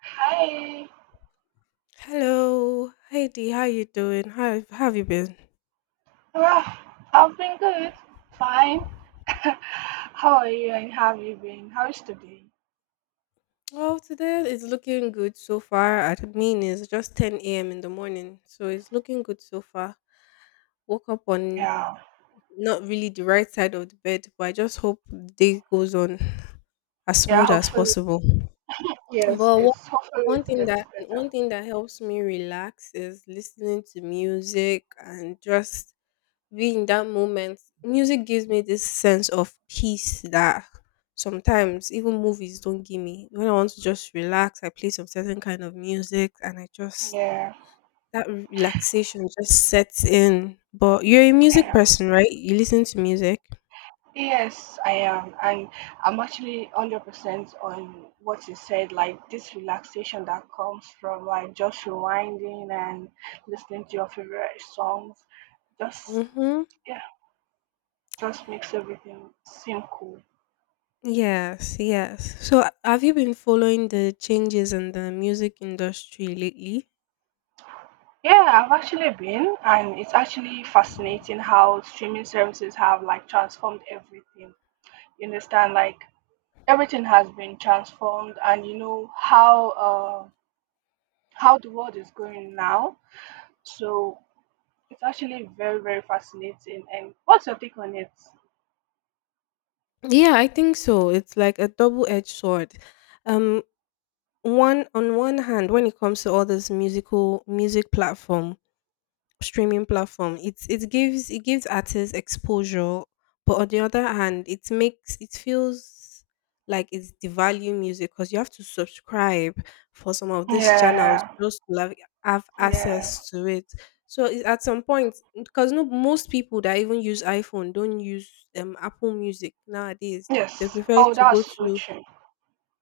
Hi. Hello, Heidi. How you doing? How have you been? Well, I've been good. Fine. How are you, and how have you been? How is today? Well, today it's looking good so far. I mean, it's just ten a.m. in the morning, so it's looking good so far. Woke up on Yeah. not really the right side of the bed, but I just hope the day goes on as Yeah, smooth as hopefully. possible. Yes, But one it's hopefully one it thing gets that better. one thing that helps me relax is listening to music and just be in that moment. Music gives me this sense of peace that sometimes even movies don't give me. When I want to just relax, I play some certain kind of music and I just Yeah. that relaxation just sets in. But you're a music Yeah. person, right? You listen to music. Yes, I am. And I'm actually 100% on what you said, like this relaxation that comes from like just rewinding and listening to your favorite songs. Just, Mm-hmm. yeah, just makes everything seem cool. Yes, yes. So have you been following the changes in the music industry lately? Yeah, I've actually been, and it's actually fascinating how streaming services have like transformed everything. You understand, like everything has been transformed, and you know how the world is going now. So it's actually very very fascinating. And what's your take on it? Yeah, I think so. It's like a double-edged sword. Um, one hand, when it comes to all this music platform, streaming platform, it gives artists exposure, but on the other hand, it feels like it's devalue music, because you have to subscribe for some of these channels Yeah, just to like have yeah, access to it. So it, at some point, because no, most people that even use iPhone don't use Apple Music nowadays. They yes. prefer Oh, to go that's so to true.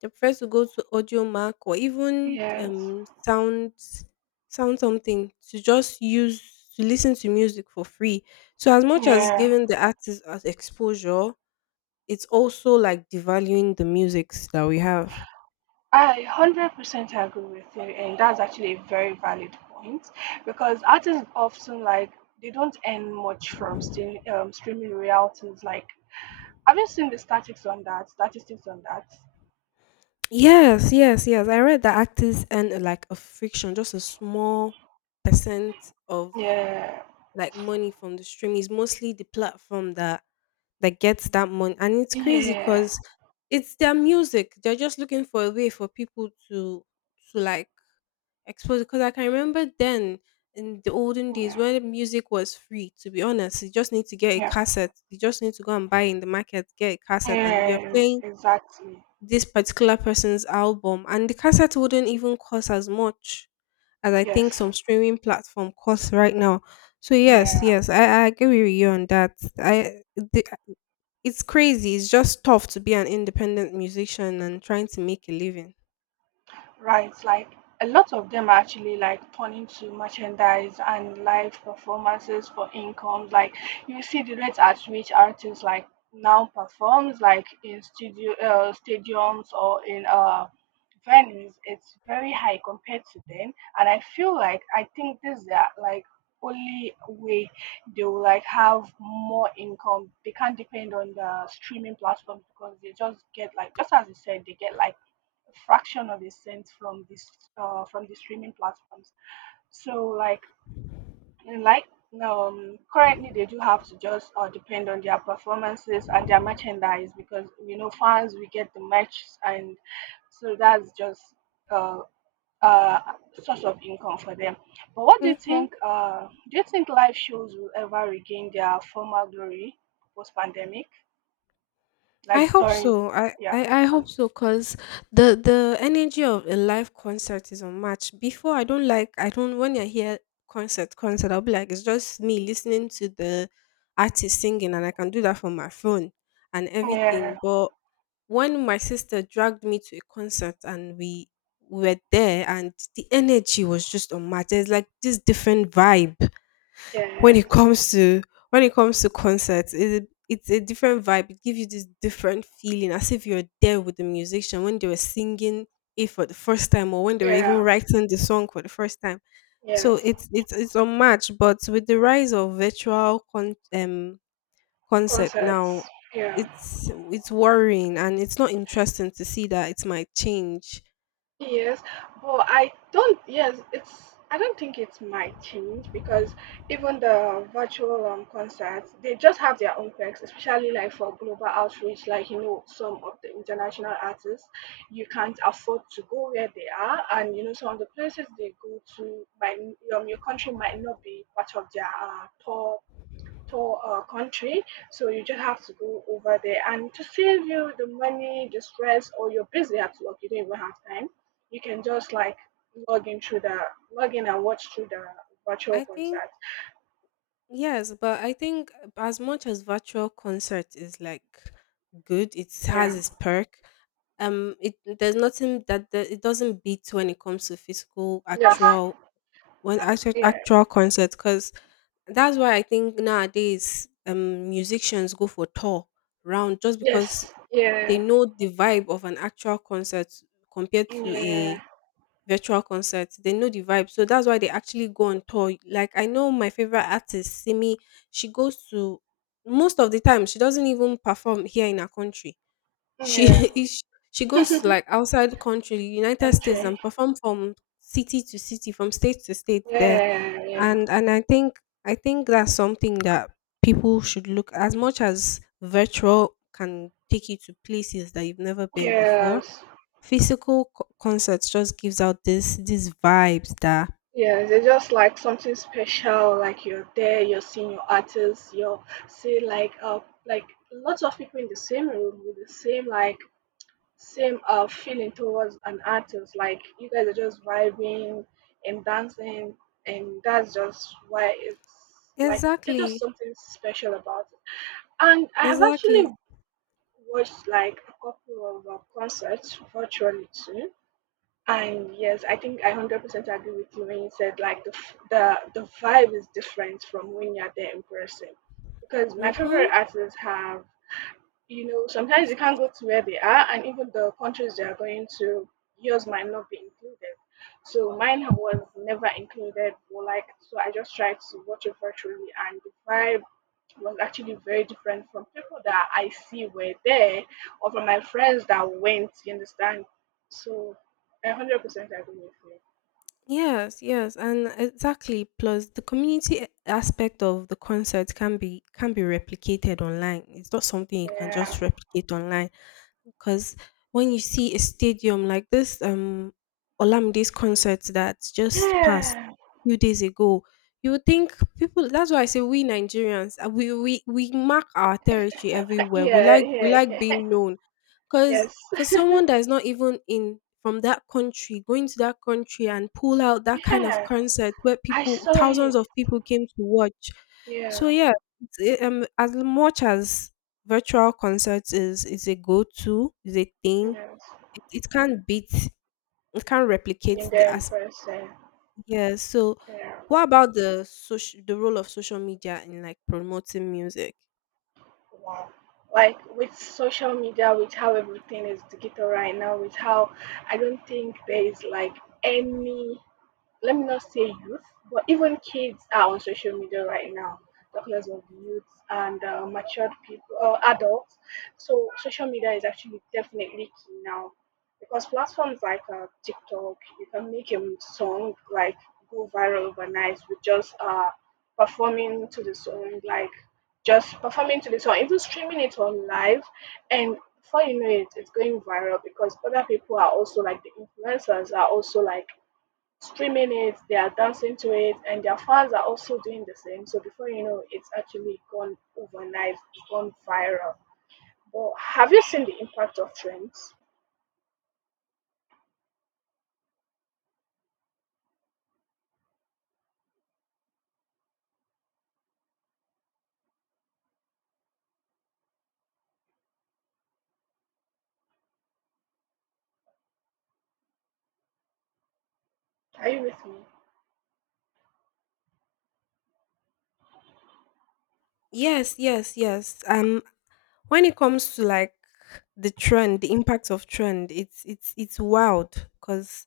they prefer to go to audio mark, or even Yes, sound something, to just use to listen to music for free. So as much as yeah. giving the artist as exposure, it's also like devaluing the musics that we have. I 100% agree with you, and that's actually a very valid point because artists often like they don't earn much from stream, streaming royalties. Like, have you seen the statistics on that? Statistics on that? Yes, yes, yes. I read that artists earn like a friction, just a small percent of Yeah, like money from the stream. It's mostly the platform that gets that money. And it's crazy yeah, because it's their music. They're just looking for a way for people to like expose. Because I can remember then in the olden days yeah, when music was free. To be honest, you just need to get a yeah, cassette. You just need to go and buy in the market, get a cassette, and you're yeah, playing exactly. this particular person's album. And the cassette wouldn't even cost as much as I think Yes, some streaming platform costs right now. So yes, yeah. yes, I agree with you on that. I the It's crazy. It's just tough to be an independent musician and trying to make a living. Right, like a lot of them are actually like turning to merchandise and live performances for incomes. Like you see the rate at which artists like now performs like in studio stadiums or in venues. It's very high compared to then, and I feel like I think this is their like only way they will like have more income. They can't depend on the streaming platforms because they just get like just as you said, they get like fraction of a cent from this from the streaming platforms. So like currently they do have to just depend on their performances and their merchandise because you know fans we get the merch and so that's just uh, uh source of income for them. But what do you Mm-hmm. think? Do you think live shows will ever regain their former glory post pandemic? Like I hope during so. I, yeah I, I post-pan- hope so, because the energy of a live concert is unmatched. Before, I don't like, I don't, when I hear concert, I'll be like, it's just me listening to the artist singing, and I can do that from my phone and yeah everything. But when my sister dragged me to a concert and we were there and the energy was just unmatched, there's like this different vibe. When yeah it comes to when it comes to concerts, it's a different vibe. It gives you this different feeling, as if you're there with the musician when they were singing it for the first time, or when they were even yeah writing the song for the first time. So yes. it's unmatched. But with the rise of virtual concert now, Concerts, yeah. it's worrying, and it's not interesting to see that it might change. Yes, but I don't, yes, it's, I don't think it might change because even the virtual concerts, they just have their own perks, especially like for global outreach, like, you know, some of the international artists, you can't afford to go where they are. And, you know, some of the places they go to, might, your country might not be part of their tour to a country. So you just have to go over there, and to save you the money, the stress, or you're busy at work, you don't even have time. You can just like log in through the log in and watch through the virtual I think concert. Yes, but I think as much as virtual concert is like good, it has Yeah. its perk. It there's nothing that it doesn't beat when it comes to physical Yes. actual when actual Yeah. actual concert, because that's why I think nowadays musicians go for tour round, just because Yes. they Yeah. know the vibe of an actual concert compared to Yeah. a virtual concerts. They know the vibe. So that's why they actually go on tour. Like I know my favorite artist, Simi, she goes to most of the time she doesn't even perform here in our country. She Yeah. is she goes to like outside country, United States, country. and perform from city to city, from state to state there. Yeah. Yeah. And I think that's something that people should look, as much as virtual can take you to places that you've never been before. Yes. Physical concerts just gives out this these vibes that Yes, it's just like something special. Like you're there, you're seeing your artists, you're see like like lots of people in the same room with the same like same feeling towards an artist. Like you guys are just vibing and dancing, and that's just why it's like it's just exactly, something special about it. And I have actually exactly. watched like a couple of concerts virtually too and yes, I think I 100% agree with you when you said like the f- the vibe is different from when you're there in person, because my favorite Hmm. artists have you know, sometimes you can't go to where they are, and even the countries they are going to, yours might not be included. So mine was never included. But like, so I just tried to watch it virtually, and the vibe was actually very different from people that I see were there, or from my friends that went. You understand? So, 100% agree with you. Yes, yes, and exactly. Plus, the community aspect of the concert can be replicated online. It's not something you can Yeah, just replicate online, because when you see a stadium like this, Olamide's concert that just passed yeah, a few days ago, you would think people. That's why I say we Nigerians, we mark our territory everywhere. We yeah, like we yeah, like yeah. being known, because yes. for someone that is not even in from that country, going to that country and pull out that kind of Yeah, concert, where I people saw it. thousands of people came to watch. So Yeah, yeah, as much as virtual concerts is a go-to, is a thing, yes. it can't beat, it can't replicate In the there in as person. yeah. So Yeah, what about the role of social media in like promoting music? wow. Like with social media, with how everything is digital right now, with how I don't think there is like any let me not say youth, but even kids are on social media right now. Talking as of youth and matured people, adults. So social media is actually definitely key now because platforms like TikTok, you can make a song like go viral overnight with just performing to the song, like just performing to the song, even streaming it on live, and before you know it, it's going viral because other people are also like the influencers are also like streaming it, they are dancing to it, and their fans are also doing the same. So before you know, it's actually gone overnight, it's gone viral. But have you seen the impact of trends? Are you with me? Yes, yes, yes. When it comes to like the trend, the impact of trend, it's wild, because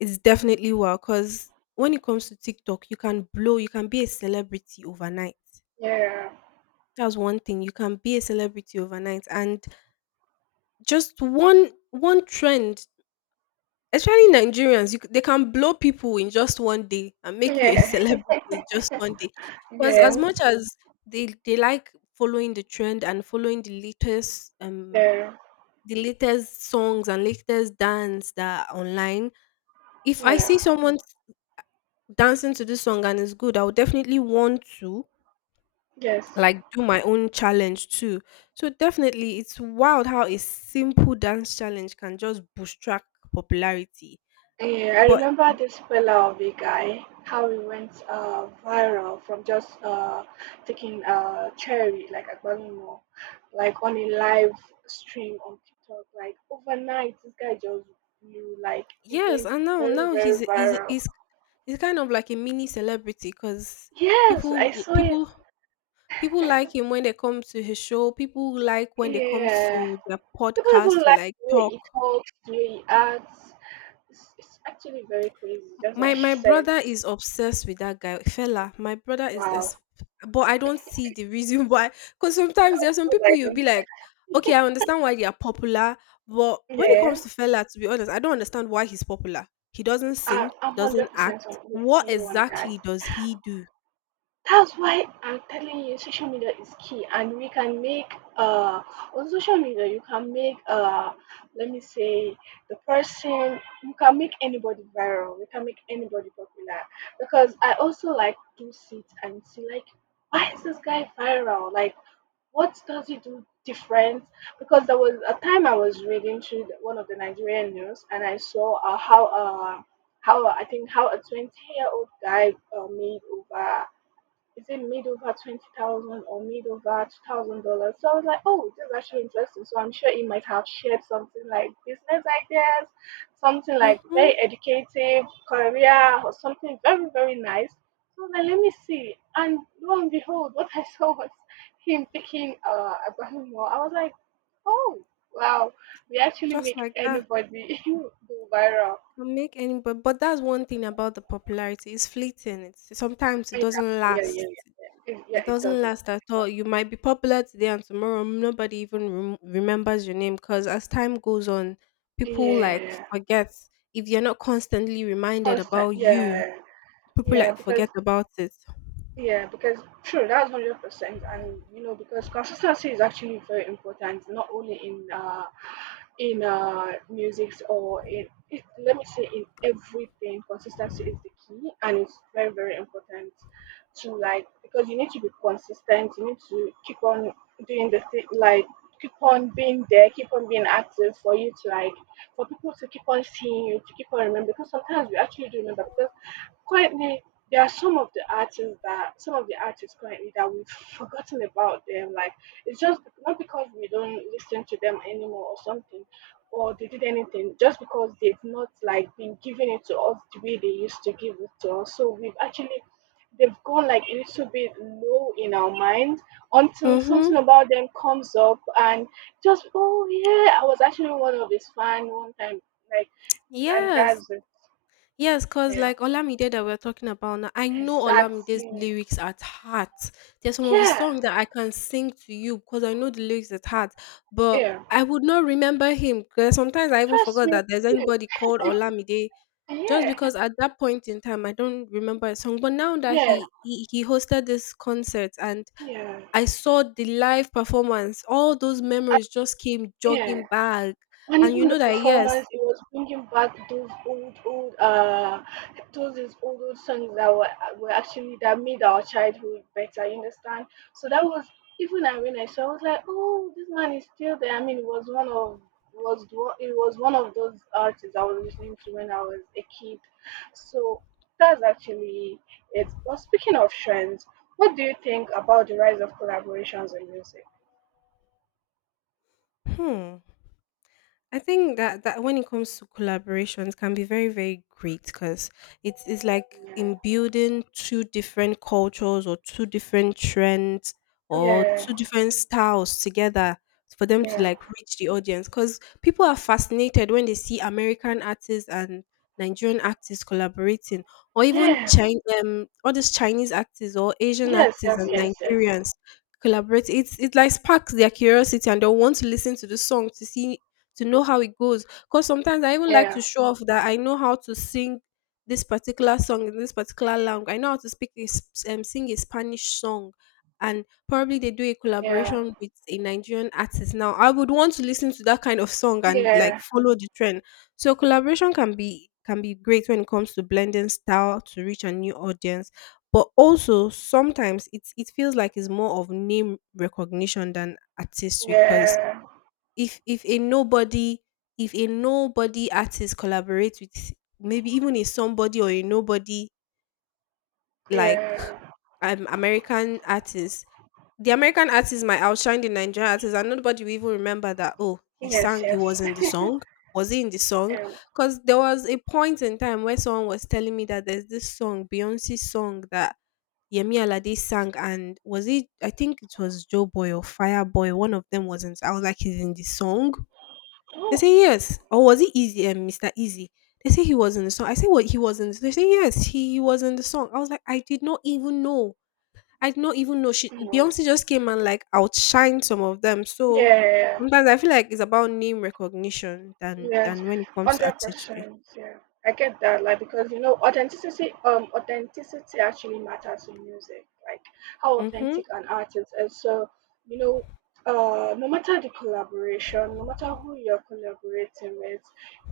it's definitely wild. Because when it comes to TikTok, you can blow, you can be a celebrity overnight. Yeah, That's one thing. You can be a celebrity overnight, and just one trend, especially Nigerians, they can blow people in just one day and make you a yeah, celebrity in just one day. Because as yes, much as they like following the trend and following the latest um yeah, the latest songs and latest dance that are online. If I see yeah, someone dancing to this song and it's good, I would definitely want to yes. like do my own challenge too. So definitely it's wild how a simple dance challenge can just bootstrap popularity. Yeah, I But remember this fellow Pallavi guy, how he went viral from just taking a cherry, like a banana, like on a live stream on TikTok. Like overnight, this guy just blew, like, it yes, went and now very, now very he's he's viral. he's, he's kind of like a mini celebrity, because Yes, people I saw it. people People like him when they come to his show. People like when they come Yeah. to their People even podcast to like like the way talk. he talks, the way he acts. It's actually very crazy, just like My you my said. brother is obsessed with that guy, fella. My brother Wow. is but I don't see the reason why. Because I sometimes there are some was people like, you'll mm, be like, okay, I understand why they are popular, but when it comes yeah. to fella, to be honest, I don't understand why he's popular. He doesn't I, sing, he I'm doesn't 100% act. with What you on that. exactly does he do? That's why I'm telling you, social media is key, and we can make on social media you can make let me say the person you can make anybody viral, you can make anybody popular. Because I also like do sit and see like why is this guy viral? Like what does it do different? Because there was a time I was reading through one of the Nigerian news, and I saw how I think how a 20 year old guy made over is it made over 20,000 or made over $2,000? So I was like, oh, this is actually interesting. So I'm sure he might have shared something like business ideas, something like Hmm. very educative, career, or something very very nice. So I was like, let me see. And lo and behold, what I saw was him picking a Baltimore. I was like, oh wow, we actually Just make like that. anybody go viral. Can Make any but that's one thing about the popularity. It's fleeting. It's Sometimes it Yeah, doesn't yeah, last. yeah, yeah. Yeah, it, It doesn't yeah, last at all. You might be popular today and tomorrow nobody even remembers your name, because as time goes on, it doesn't. people like Yeah. forget if you're not constantly reminded Constant, about you. yeah, People yeah, like because forget about it. yeah, because sure, that's 100%, and you know because consistency is actually very important, not only in music or in it, let me say in everything, consistency is the key, and it's very very important to like because you need to be consistent, you need to keep on doing the thing like keep on being there, keep on being active for you to like for people to keep on seeing you, to keep on remembering. Because sometimes we actually do remember. Currently, there are some of the artists currently that we've forgotten about them. Like it's just not because we don't listen to them anymore or something, or they did anything, just because they've not like been giving it to us the way they used to give it to us. So we've actually they've gone like a little bit low in our mind until Mhm. something about them comes up and just oh yeah, I was actually one of his fan one time like and Yes, that's it. yes, because Yeah. like Olamide that we're talking about now, I know Olamide's Exactly. lyrics at heart. There's some of his Yeah, songs that I can sing to you because I know the lyrics at heart, but yeah. I would not remember him because sometimes I even Trust forgot me. that there's anybody called Olamide, Yeah, just yeah, because at that point in time I don't remember a song. But now that yeah, he hosted this concert and yeah. I saw the live performance, all those I, memories just came yeah. jogging back. And And you even the know that yes, performance, it was bringing back those old, old, those these old, old songs that were actually that made our childhood better. You understand? So that was even I when I saw, I was like, oh, this man is still there. I mean, it was one of those artists I was listening to when I was a kid. So that's actually it. But speaking of trends, what do you think about the rise of collaborations in music? hmm. I think that when it comes to collaborations can be very very great, because it's like Yeah, in building two different cultures or two different trends or yeah, two different styles together, for them to yeah. like reach the audience, because people are fascinated when they see American artists and Nigerian artists collaborating, or even Yeah, Chin all these Chinese actors or Asian yes, actors yes, and yes, yes. Nigerians collaborate, it like sparks their curiosity, and they'll want to listen to the song to know how it goes. Because sometimes I even like Yeah, to show off that I know how to sing this particular song in this particular language. I know how to sing a Spanish song. And probably they do a yeah, collaboration with a Nigerian artist. Now, I would want to listen to that kind of song and like yeah, follow the trend. So collaboration can be great when it comes to blending style to reach a new audience. But also sometimes it feels like it's more of name recognition than artistry because yeah, if a nobody if a nobody artist collaborates with maybe even a somebody or a nobody like yeah. American artist, the American artist might outshine the Nigerian artist, and nobody will even remember that, oh, he Yes, sang, he yes. was in the song, was he in the song? Um, Because there was a point in time where someone was telling me that there's this song, Beyonce's song, that Yemi Alade sang, and was it, I think it was Joe Boy or Fire Boy, one of them, wasn't I was like, he's in the song? They oh, say yes. Or was it Easy and Mr. Easy? They say he was in the song. I say what he was in. They say yes, he was in the song. I was like, I did not even know. I did not even know. She no. Beyonce just came and like outshined some of them. So Yeah, yeah, yeah. sometimes I feel like it's about name recognition than Yes, than when it comes to hundred artistry. percent. Yeah, I get that. Like because you know, authenticity, authenticity actually matters in music. Like how Mm-hmm. authentic an artist is. You know, no matter the collaboration, no matter who you're collaborating with,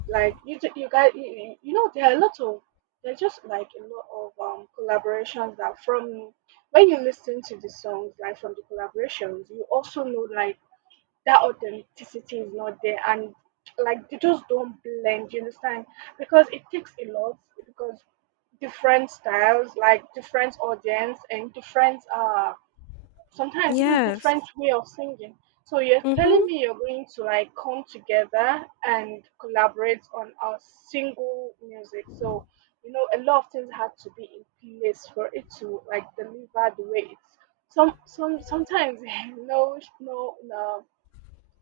like you, ju- you guys, you know, there are a lot of there's just like a lot of collaborations that from when you listen to the songs, like from the collaborations, you also know like that authenticity is not there, and like they just don't blend, you understand, because it takes a lot. Because different styles, like different audience, and different sometimes even Yes. different way of singing. So you're telling Mm-hmm. me you're going to like come together and collaborate on a single music. So you know a lot of things had to be in place for it to like deliver the way it's sometimes no, no.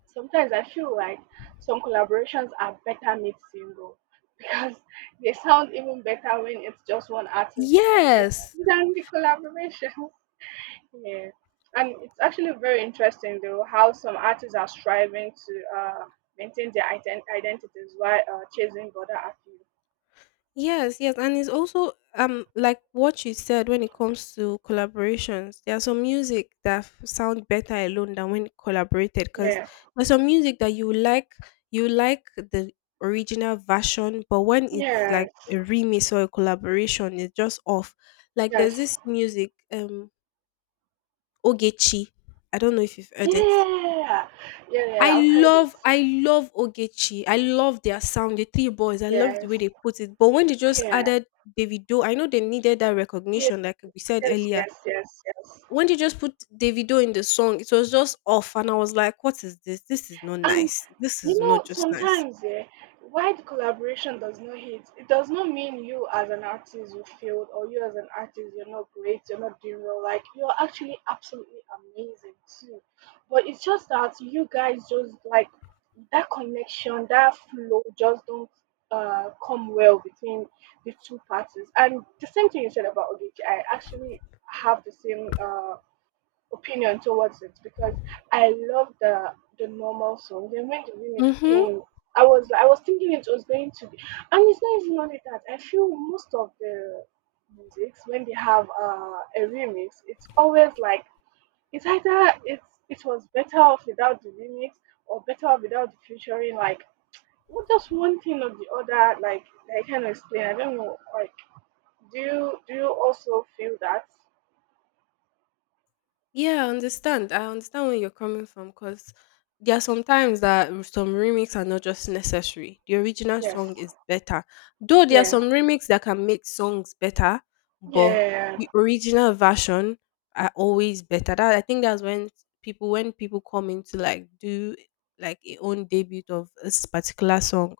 Sometimes I feel like some collaborations are better mid single because they sound even better when it's just one artist on it Yes. than the collaborations. Yeah. And it's actually very interesting though how some artists are striving to maintain their identities while chasing other appeal. Yes, yes, and it's also like what you said when it comes to collaborations. There are some music that f- sound better alone than when collaborated, because Yeah. there's some music that you like, you like the original version, but when it's like Yes. a remix or a collaboration, it's just off. Like, Yes. there's this music Ogechi. I don't know if you've heard it. Yeah. Yeah, I yeah, I've heard it. love, I love Ogechi. I love their sound, the three boys. I love the Yes. way they put it. But when they just Yeah. added Davido, I know they needed that Yes. recognition, like we said Yes, earlier. yes, yes, yes. When they just put Davido in the song, it was just off, and I was like, "What is this? This is not And nice. This you is not know, just nice." sometimes, yeah, wide collaboration does not hit. It does not mean you as an artist you failed, or you as an artist you're not great, you're not doing well. Like you're actually absolutely amazing too. But it's just that you guys just like that connection, that flow just don't come well between the two parties. And the same thing you said about Ogechi, I actually have the same opinion towards it, because I love the normal song. Then when the remix Hmm. came, I was thinking it was going to be, and it's not even only that. I feel most of the musics when they have a remix, it's always like it's either it was better off without the remix or better off without the featuring. Like what, just one thing or the other. Like I can explain. I don't know. Like do you also feel that? Yeah, I understand. I understand where you're coming from because there are some times that r- some remix are not just necessary. The original Yes. song is better. Though there are Yeah. some remix that can make songs better, but Yeah. the original version are always better. That I think that's when people come in to like do like a own debut of this particular song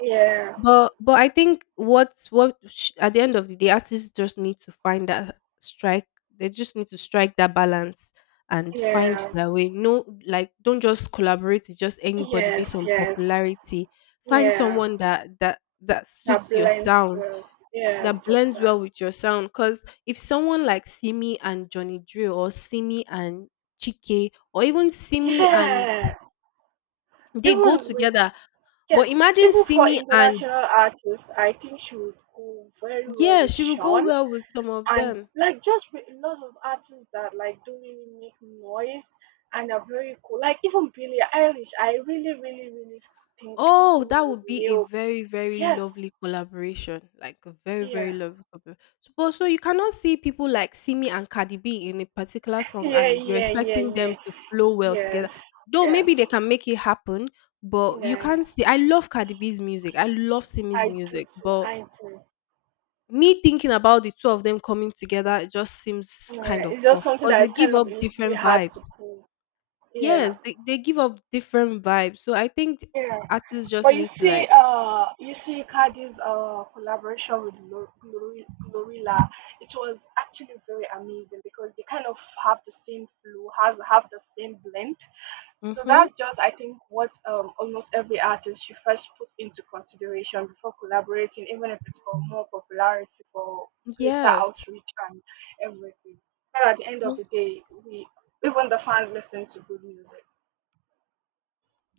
Yeah. But I think what's what sh- at the end of the day, artists just need to find that strike. They just need to strike that balance and find Yeah. their way. No, like don't just collaborate with just anybody based Yes, on yes. popularity. Find Yeah. someone that That suits your blends sound, well. Yeah, that with your blends well style. with your sound. Cause if someone like Simi and Johnny Drill or Simi and Chike or even Simi and Yeah. they go Even with, together, but yes, imagine even for Simi and international artists, I think she would go very well yeah, with she will go Sean. well with some of And them. like just with a lot of artists that like don't really make noise and are very cool. Like even Billie Eilish, I really, really, really think Oh, Simi that would would be a nail. very, very Yes. lovely collaboration. Like a very, very Yeah. lovely collaboration. So, but so you cannot see people like Simi and Cardi B in a particular song Yeah, and you're yeah, yeah, expecting them yeah. to flow well together. Yes. Though maybe Yes. they can make it happen, but you Yeah. can't see. I love Cardi B's music. I love Simi's I do music, too. but I do. me thinking about the two of them coming together, it just seems kind Yeah, of it's just off something because that they is give kind of up a little bit different hard vibes. to pull. Yeah, Yes, they give up different vibes. So I think yeah. artists just But you need to see, like you see, you had this collaboration with Glorilla. It was actually very amazing because they kind of have the same flow, has have the same blend. So mm-hmm. that's just, I think, what almost every artist should first put into consideration before collaborating, even if it's for more popularity, for greater Yes. outreach and everything. But at the end of Mhm. the day, we even the fans listen to good music.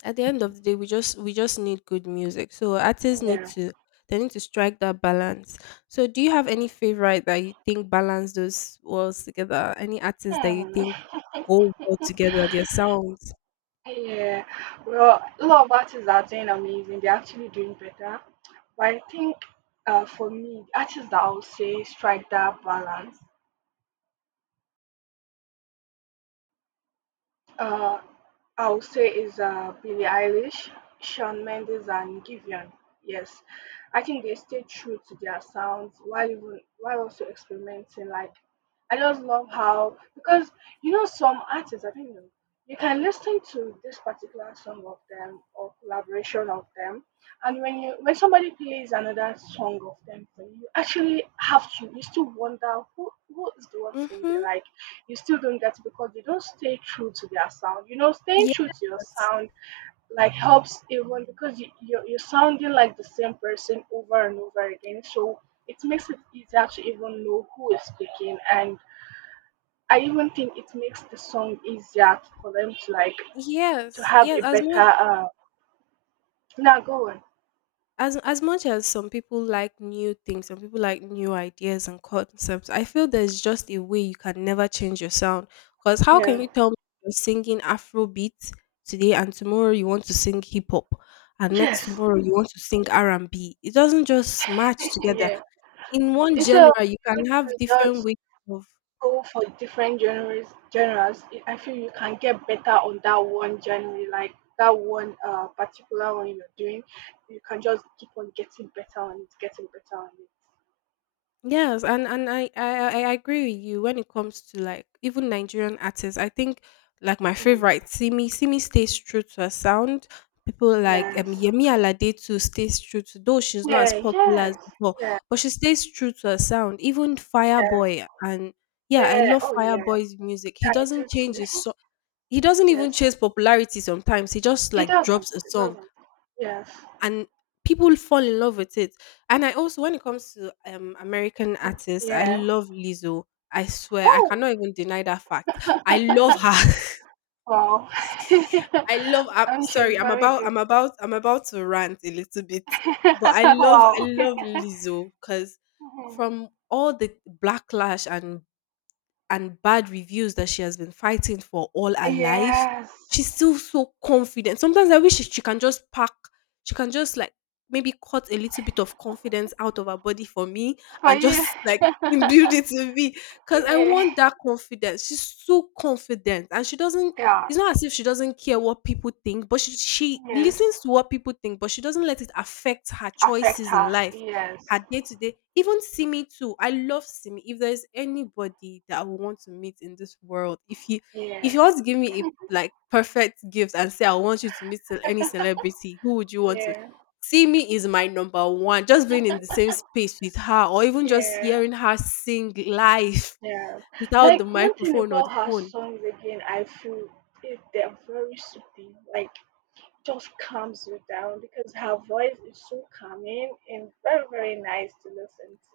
At the end of the day, we just need good music. So artists need Yeah. to they need to strike that balance. So do you have any favorite that you think balance those worlds together? Any artists that you Hmm. think go well together, their sounds? Yeah. Well, a lot of artists are doing amazing. They're actually doing better. But I think, for me, artists that I would say strike that balance, Uh, I would say, is Billie Eilish, Shawn Mendes, and Givian. Yes, I think they stay true to their sounds while even while also experimenting. Like, I just love how, because you know some artists, I don't know, you can listen to this particular song of them or collaboration of them, and when somebody plays another song of them for you, you actually have to you still wonder who is the one singing. Mm-hmm. Like, you still don't get it because you don't stay true to their sound. You know, staying true to your Yes. sound like helps even because you're sounding like the same person over and over again. So it makes it easier to even know who is speaking. And I even think it makes the song easier for them to like to Yes. have a Yes. As better. much Now go on. as as much as some people like new things, some people like new ideas and concepts, I feel there's just a way you can never change your sound. Because how can Yeah. you tell me you're singing Afrobeat today and tomorrow you want to sing hip hop and next Yes. tomorrow you want to sing R and B? It doesn't just match together. Yeah. In Yeah. one It's a genre, you can have you just different ways of go for different genres, it, I feel you can get better on that one genre, like that one particular one you're doing. You can just keep on getting better on it, getting better on it. yes, and I agree with you when it comes to like even Nigerian artists. I think like my Mm, favorite Simi, Simi stays true to her sound. People like yes, Yemi Alade too stays true to, though she's not as yeah, popular yes, as before, yeah, but she stays true to her sound. Even yes, Fireboy and yeah, I yeah, love oh yeah, Fireboy's music. He I do doesn't change his too. so he doesn't even Yes. chase popularity sometimes. He just like drops a It song doesn't, yes, and people fall in love with it. And I also, when it comes to American artists, I yeah, love Lizzo. I swear, I oh. cannot even deny that fact. I love her. Wow. I love. I'm I mean, sorry. she's I'm very about. good. I'm about. I'm about to rant a little bit, but I love. I Wow. love Lizzo because from all the backlash and bad reviews that she has been fighting for all her life, Yes. she's still so confident. Sometimes I wish she can just pack, she can just like maybe cut a little bit of confidence out of her body for me For and you. just like imbued it in me. Cause I Yeah. want that confidence. She's so confident and she doesn't Yeah. it's not as if she doesn't care what people think, but she Yes. listens to what people think, but she doesn't let it affect her Affect choices in her. life Yes. her day to day, even Simi too. I love Simi. If there's anybody that I would want to meet in this world, if Yeah. you want to give me a like perfect gift and say I want you to meet ce- any celebrity, who would you want to? Yeah. Simi is my number one. Just being in the same space with her, or even just Yeah. hearing her sing live Yeah. without the Like one thing microphone or the about her phone songs again, I feel it, they're very soothing. Like, just calms you down because her voice is so calming and very very nice to listen to.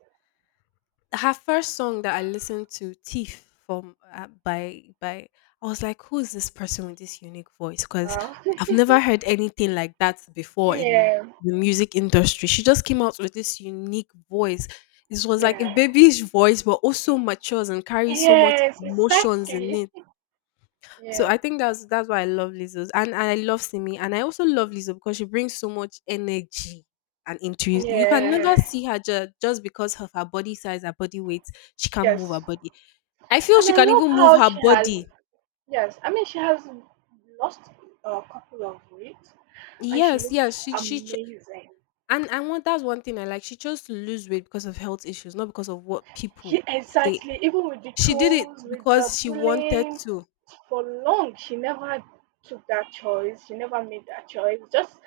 her first song that I listened to, Thief, from by, I was like, who is this person with this unique voice? Because Wow. I've never heard anything like that before in Yeah. the music industry. She just came out with this unique voice. This was like a Yeah. babyish voice, but also matures and carries so much Yes. emotions in Exactly. it. So Yeah. I think that's why I love Lizzo, and I love Simi, and I also love Lizzo because she brings so much energy and intuition. You can never Yeah. see her ju- just because of her body size, her body weight. She can not move her Yes. body. I feel And she I can love even move how her she has, body. yes, I mean, she has lost a couple of weight and she Yes, looks yes. She ch- amazing. And one that's one thing I like. She chose to lose weight because of health issues, not because of what people say. Exactly. Even with the She did it trolls, with the because she wanted bullying, to. for long, she never took that choice. She never made that choice.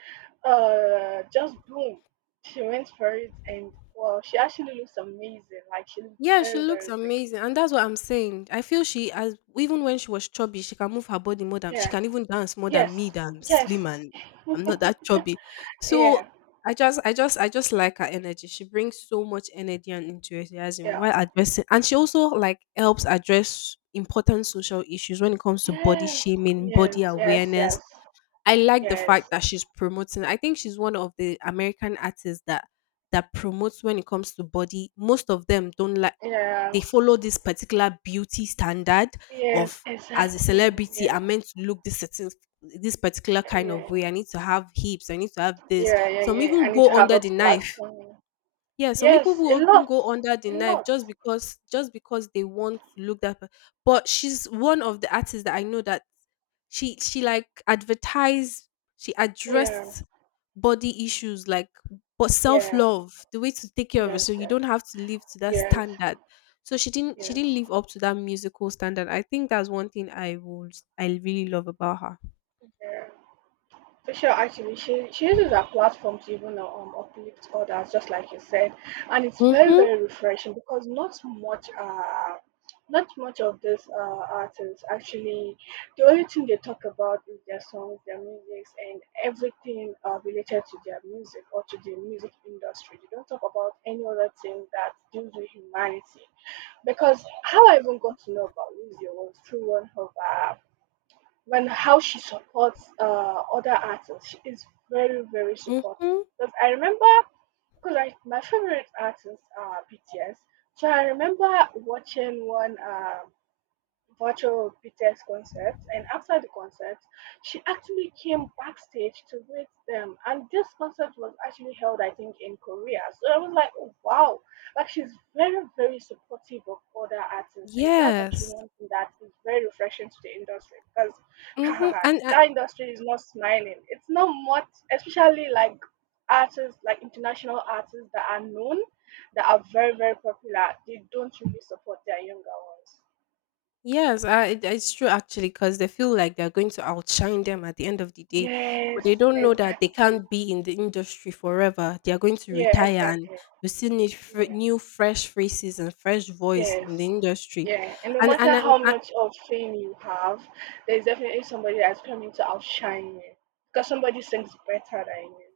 Just boom, she went for it, and well, she actually looks amazing. Like she looks Yeah, she very, looks very great. amazing, and that's what I'm saying. I feel she as even when she was chubby, she can move her body more than she Yeah. can even dance more Yes. than me. That I'm Yes. slim and I'm not that chubby. So Yeah. I just like her energy. She brings so much energy and enthusiasm Yeah. while addressing, and she also like helps address important social issues when it comes to body Yes. shaming, body Yes. Yes. awareness. Yes. I like the fact Yes, that she's promoting. I think she's one of the American artists that that promotes when it comes to body. Most of them don't like they yes, follow this particular beauty standard yes, of as a exactly. celebrity, Yes, I'm meant to look this certain this particular kind of yeah, way. I need to have hips. I need to have this. yeah, yeah, Some yeah. I even need go to have under a the flat knife. tummy. Yeah, some people Yes, a will even lot, go under the a knife lot. just because they want to look that. Pa- but she's one of the artists that I know that she like advertised, she Yeah, addressed body issues like but yeah, self-love, the way to take care of yes, yourself. You yes, don't have to live to that yes, standard. So she didn't she yes, didn't live up to that musical standard. I think that's one thing I would I really love about her. yeah. Sure, actually, she uses her platform to even uplift others, just like you said, and it's very Mm-hmm. very refreshing because not much not much of these artists actually the only thing they talk about is their songs, their music, and everything related to their music or to the music industry. They don't talk about any other thing that deals with humanity, because how I even got to know about Lizzie was through one of her and how she supports other artists. She is very, very supportive. Mm-hmm. Because I remember, because my favorite artists are BTS. So I remember watching one virtual BTS concert, and after the concert, she actually came backstage to meet them. And this concert was actually held, I think, in Korea. So I was like, oh, wow, like she's very, very supportive of other artists, and that's actually Yes. one thing that is very refreshing to the industry, because Mm-hmm. And that industry is not smiling. It's not much, especially like artists, like international artists that are known, that are very, very popular. They don't really support their younger ones. yes, I, it- it's true actually because they feel like they're going to outshine them at the end of the day, but Yes, they don't know that they exactly. can't be in the industry forever. They are going to Yeah, retire and exactly. we still need fr- Yeah. new, fresh faces and fresh voice in the Yes. industry. Yeah. And no matter And, how I- much of fame you have, there's definitely somebody that's coming to outshine you. Because somebody sings better than you.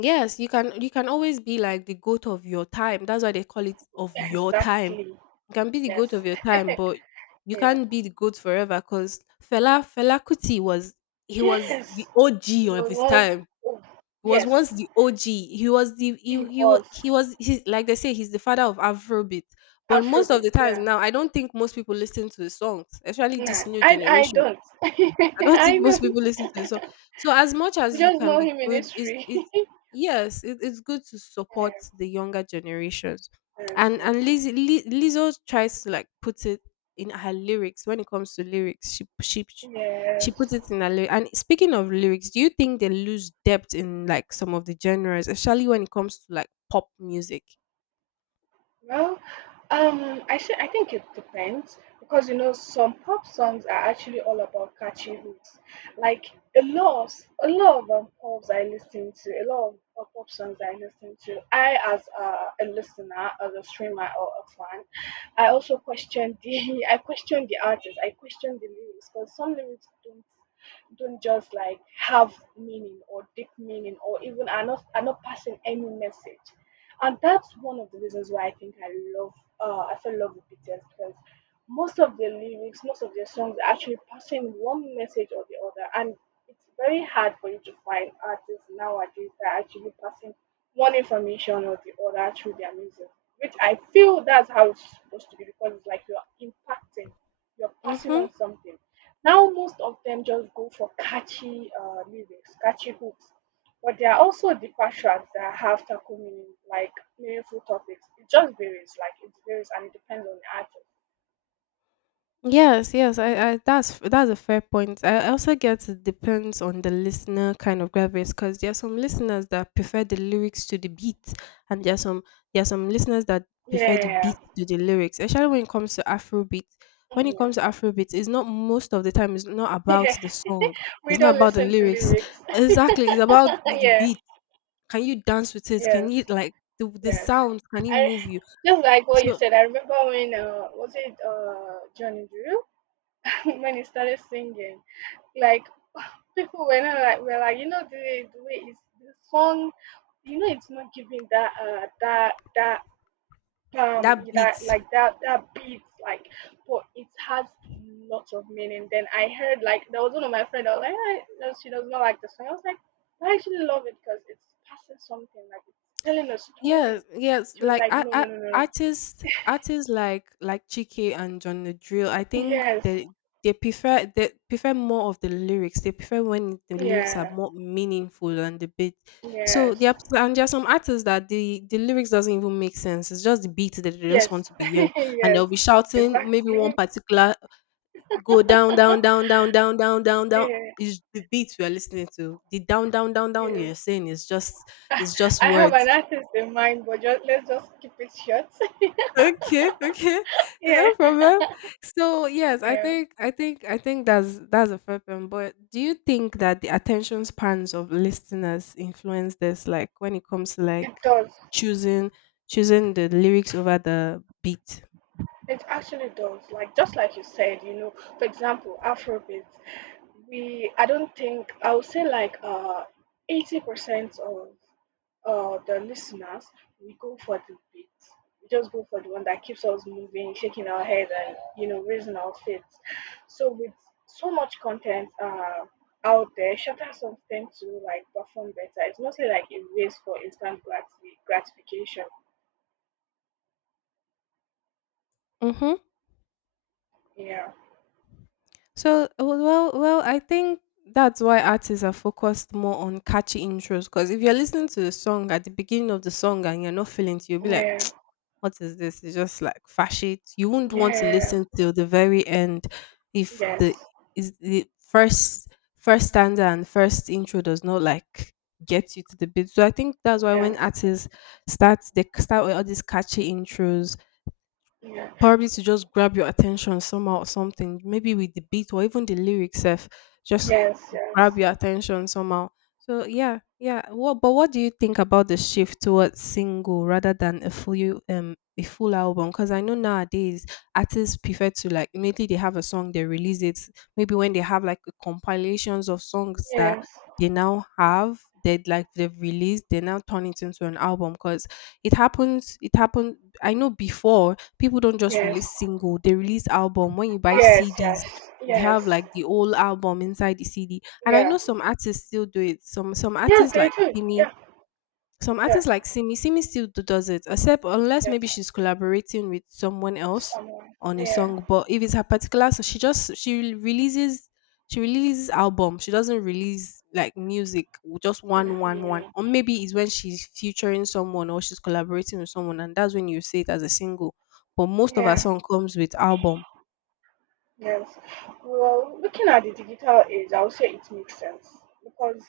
yes, you can always be like the goat of your time. That's why they call it of your time. Exactly. You can be the goat Yes. of your time, but you Yeah. can't be the goat forever because Fela Kuti was he was the Yes. OG It of was his once, time. oh He was once yes. the OG. He was the he It he was was he was he's, like they say he's the father of Afrobeat. But most of the Afrobeat, times yeah. now, I don't think most people listen to his songs, especially this Nah. new I generation. don't. I don't think I most don't. people listen to the song. So as much We as you just can know be him in good, is history. it's yes, it, it's good to Yeah, support the younger generations, yes, and yes. Lizzie, Li- Lizzo tries to like put it in her lyrics when it comes to lyrics. She puts Yes. it in her lyrics. And speaking of lyrics, do you think they lose depth in like some of the genres, especially when it comes to like pop music? Well, I say I think it depends because you know some pop songs are actually all about catchy hooks. Like, a lot of a lot of pops I listen to, a lot of pop songs I listen to. I, as a listener, as a streamer or a fan, I also question the I question the artist, I question the lyrics because some lyrics don't just like have meaning or deep meaning, or even are not passing any message, and that's one of the reasons why I think I love, I fell in love with BTS, because most of their lyrics, most of their songs are actually passing one message or the other, and it's very hard for you to find artists nowadays that are actually passing one information or the other through their music. Which I feel that's how it's supposed to be because it's like you're impacting, you're passing Mm-hmm. on something. Now most of them just go for catchy lyrics, catchy hooks, but there are also deeper tracks that have tackle meaning, like meaningful topics. It just varies, like it varies and it depends on the artist. Yes, yes, I that's a fair point. I also get it depends on the listener kind of gravies because there are some listeners that prefer the lyrics to the beat, and there are some listeners that prefer the Yeah. beat to the lyrics. Especially when it comes to Afrobeat. When it Mm. comes to Afrobeat, it's not most of the time. It's not about Yeah. the song. We It's not don't about the listen to lyrics. lyrics. Exactly, it's about the Yeah. beat. Can you dance with it? Can Yes. you like the Yes. sound? Can it move I you? just like what you So said. I remember when, was it Johnny Drew, when he started singing, like people were not like were like you know the way is the song, you know it's not giving that that beat. That beats like, but it has lots of meaning. Then I heard, like, there was one of my friend, I was like, "Ah, no, she does not like the song." I was like, "I actually love it because it's passing something, like it's telling a story." Yes, yes. She was Like like, "No, I no, no, no, no." artists like Chike and John the Drill, I think Yes, they prefer more of the lyrics. They prefer when the lyrics are yeah, more meaningful than the beat. So yes, there are, and there are some artists that the lyrics doesn't even make sense. It's just the beat that they just yes. want to be hearing, and Yes, they'll be shouting maybe one exactly. particular go down down down down down down down down. Yeah, Is the beat we are listening to the down down down down yeah. you're saying is just I have words. an artist in mind, but just let's just keep it short. Okay, okay. No Yeah, problem. So yes, i yeah, think i think i think that's a fair point. But do you think that the attention spans of listeners influence this, like when it comes to it like does. choosing choosing the lyrics over the beat? It actually does. Like just like you said, you know, for example, Afrobeats. We I don't think I would say like 80% of the listeners we go for the beat. We just go for the one that keeps us moving, shaking our head and you know, raising our feet. So with so much content out there, shorter songs tend to like perform better. It's mostly like a race for instant gratification. Mm-hmm. Yeah. So I think that's why artists are focused more on catchy intros. Because if you're listening to the song at the beginning of the song and you're not feeling it, you'll be like, Yeah. "What is this?" It's just like fash it. You won't want to Yeah. listen till the very end if the Yes. is the first stanza and first intro does not like get you to the beat. So I think that's why when Yes, artists start they start with all these catchy intros, yeah, probably to just grab your attention somehow or something, maybe with the beat or even the lyrics sef. Just yes, yes, grab your attention somehow. So yeah, yeah. What but what do you think about the shift towards single rather than a full album? Because I know nowadays artists prefer to, like, immediately they have a song they release it. Maybe when they have like compilations of songs that yes, they now have they like they've released they now turn it into an album because it happened I know before people don't just yes, release single, they release album. When you buy yes, cds, yes, you have yes, like the whole album inside the cd. And I yeah, know some artists still do it. Some yes, artists they like do, Simi, yeah, some yeah, artists like Simi, Simi still do, does it, except unless yes, maybe she's collaborating with someone else someone, on a yeah, song. But if it's her particular, so she releases, she releases album. She doesn't release like music, just mm, one. yeah, Or maybe it's when she's featuring someone or she's collaborating with someone, and that's when you see it as a single. But most of her yeah, song comes with album. yes. Well, looking at the digital age, I would say it makes sense because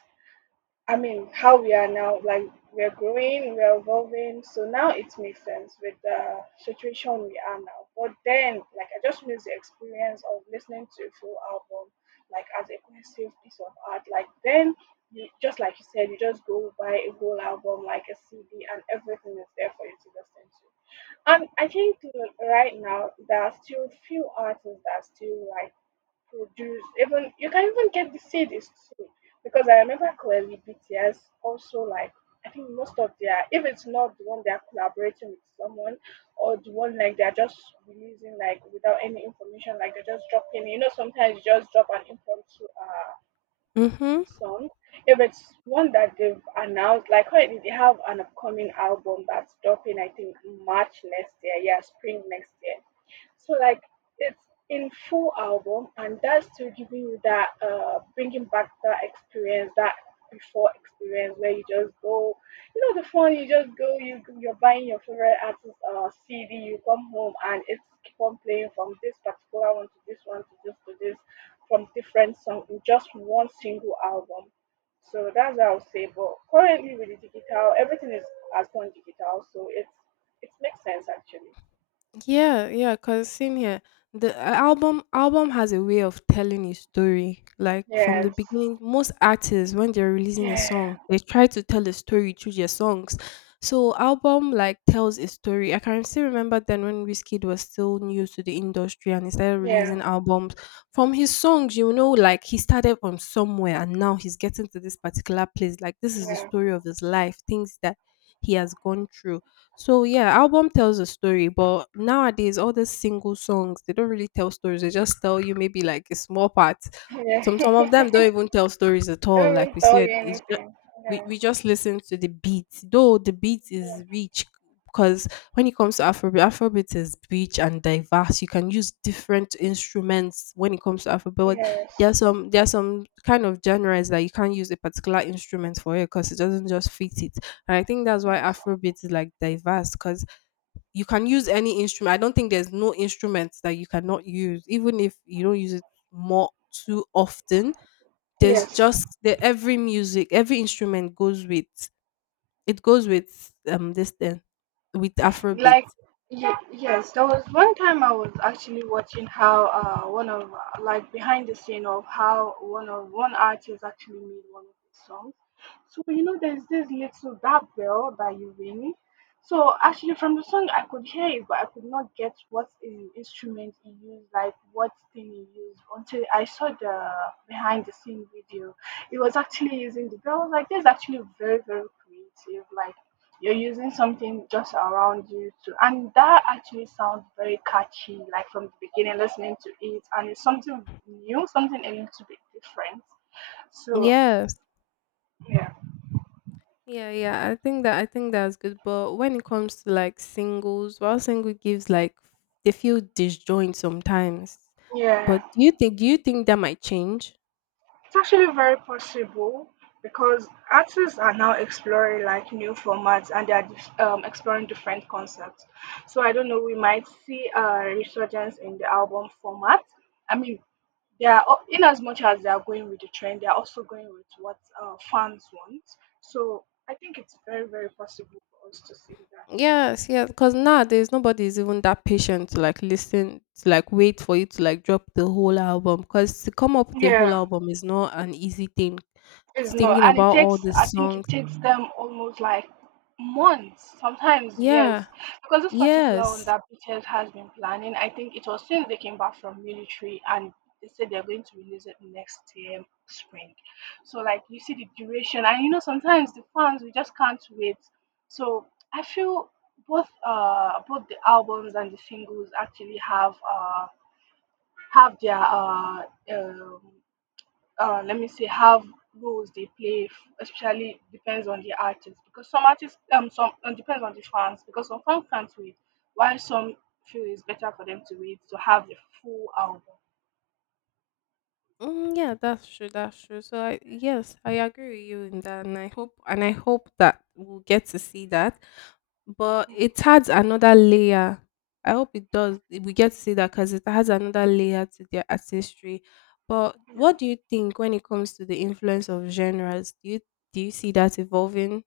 I mean, how we are now, like we are growing, we are evolving. So now it makes sense with the situation we are now. But then, like, I just miss the experience of listening to a full album, like as a cohesive piece of art. Like then, you just like you said, you just go buy a whole album, like a CD, and everything is there for you to listen to. And I think right now there are still few artists that are still like produce even you can even get the seed is sold because I remember clearly BTS also like I think most of their if it's not the one they are collaborating with someone or the one like they're just releasing like without any information like they're just dropping, you know, sometimes you just drop an impromptu Mm-hmm. song if it's one that they've announced, like currently they have an upcoming album that's dropping I think March next year, yeah, spring next year. So like it's in full album, and that's still giving you that bringing back that experience, that before experience where you just go, you know, the phone you just go, you're buying your favorite artist CD, you come home and it's keep on playing from this particular one to this to this, from different song in just one single album. So that's what I would say. But currently with the digital, everything is has gone digital, so it makes sense actually. Yeah, yeah, cause same here. The album has a way of telling a story. Like from the Yes. beginning, most artists when they're releasing a song, Yeah, they try to tell a story through their songs. So album like tells a story. I can still remember then when Wizkid was still new to the industry and he started yeah, releasing albums. From his songs, you know, like he started from somewhere and now he's getting to this particular place. Like this is the yeah, story of his life, things that he has gone through. So yeah, album tells a story, but nowadays all these single songs they don't really tell stories. They just tell you maybe like a small part. yeah. Some of them don't even tell stories at all. Like Okay, we said, it's just yeah, we just listen to the beat. Though the beat is rich because when it comes to Afrobeat, Afrobeat is rich and diverse. You can use different instruments when it comes to Afrobeat. yeah, yes, There are some kind of genres that you can't use a particular instrument for it because it doesn't just fit it. And I think that's why yes, Afrobeat is like diverse because you can use any instrument. I don't think there's no instrument that you cannot use, even if you don't use it more too often. There's yes. just the every music, every instrument goes with this thing with Afrobeat. Like, yes, there was one time I was actually watching how one of like behind the scene of how one artist actually made one of his songs. So you know there's this little that bell that you ring, so actually from the song I could hear it but I could not get what instrument he used, like what thing he used, until I saw the behind the scene video. It was actually using the bell. I was like, this is actually very very creative. Like you're using something just around you to, and that actually sounds very catchy, like from the beginning listening to it, and it's something new, something a little bit different. So Yes. yeah, Yeah, yeah. I think that's good. But when it comes to like singles, while single gives like they feel disjoint sometimes. yeah, But do you think that might change? it's actually very possible because artists are now exploring like new formats and they are exploring different concepts. So I don't know, we might see a resurgence in the album format. I mean, they are in as much as they are going with the trend, they are also going with what fans want. So I think it's very, very possible for us to see that. Yes, yes, because nowadays nobody is even that patient to like listen to, like wait for you to like drop the whole album. Because to come up with a whole Yeah. album is not an easy thing. It's It's not, thinking and it about all takes. the I think it songs. takes them almost like months, sometimes years, Yeah, because this particular one yes, that BTS has been planning, I think it was since they came back from military, and they said they're going to release it next year spring. So like you see the duration, and you know sometimes the fans we just can't wait. So I feel both both the albums and the singles actually have their um, let me say have roles they play especially depends on the artist because some artists some depends on the fans because some fans can't wait while some feel it's better for them to wait to have the full album, mm, yeah, that's true, that's true. So I, yes, I agree with you in that, and I hope that we'll get to see that. But it adds another layer. I hope it does. We get to see that because it has another layer to their artistry. But yeah. what do you think when it comes to the influence of genres? Do you see that evolving?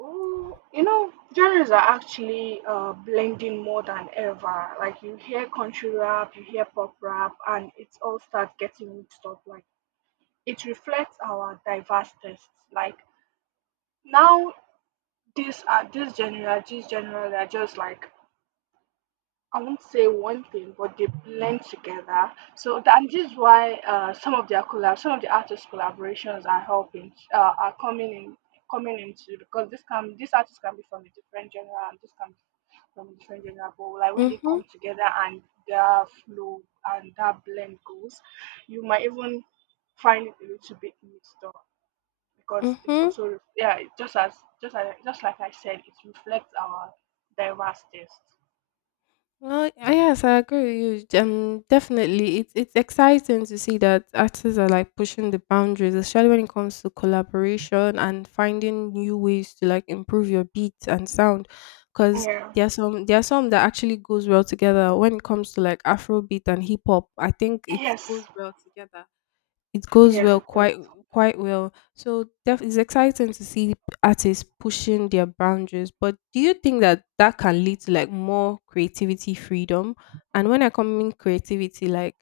Ooh, you know genres are actually blending more than ever. Like you hear country rap, you hear pop rap, and it all starts getting mixed up. Like it reflects our diverse tastes. Like now these genre they're just like, I won't say one thing, but they blend together. So that, and this is why some of the artists' collaborations are helping, are coming in, coming into because this artist can be from a different genre and this can be from a different genre, but like when they Mm-hmm. come together and their flow and that blend goes, you might even find it a little bit mixed up because it's Mm-hmm. also yeah, it just as just like I said, it reflects our diverse taste. Well, yes, I agree with you. Definitely, it's exciting to see that artists are like pushing the boundaries, especially when it comes to collaboration and finding new ways to like improve your beats and sound. Because Yeah. there are some that actually goes well together. When it comes to like Afrobeat and hip hop, I think it Yes, goes well together, it goes yes, well it does. quite quite well. So def- it's exciting to see artists pushing their boundaries. But do you think that that can lead to like more creativity freedom? And when I come in creativity, like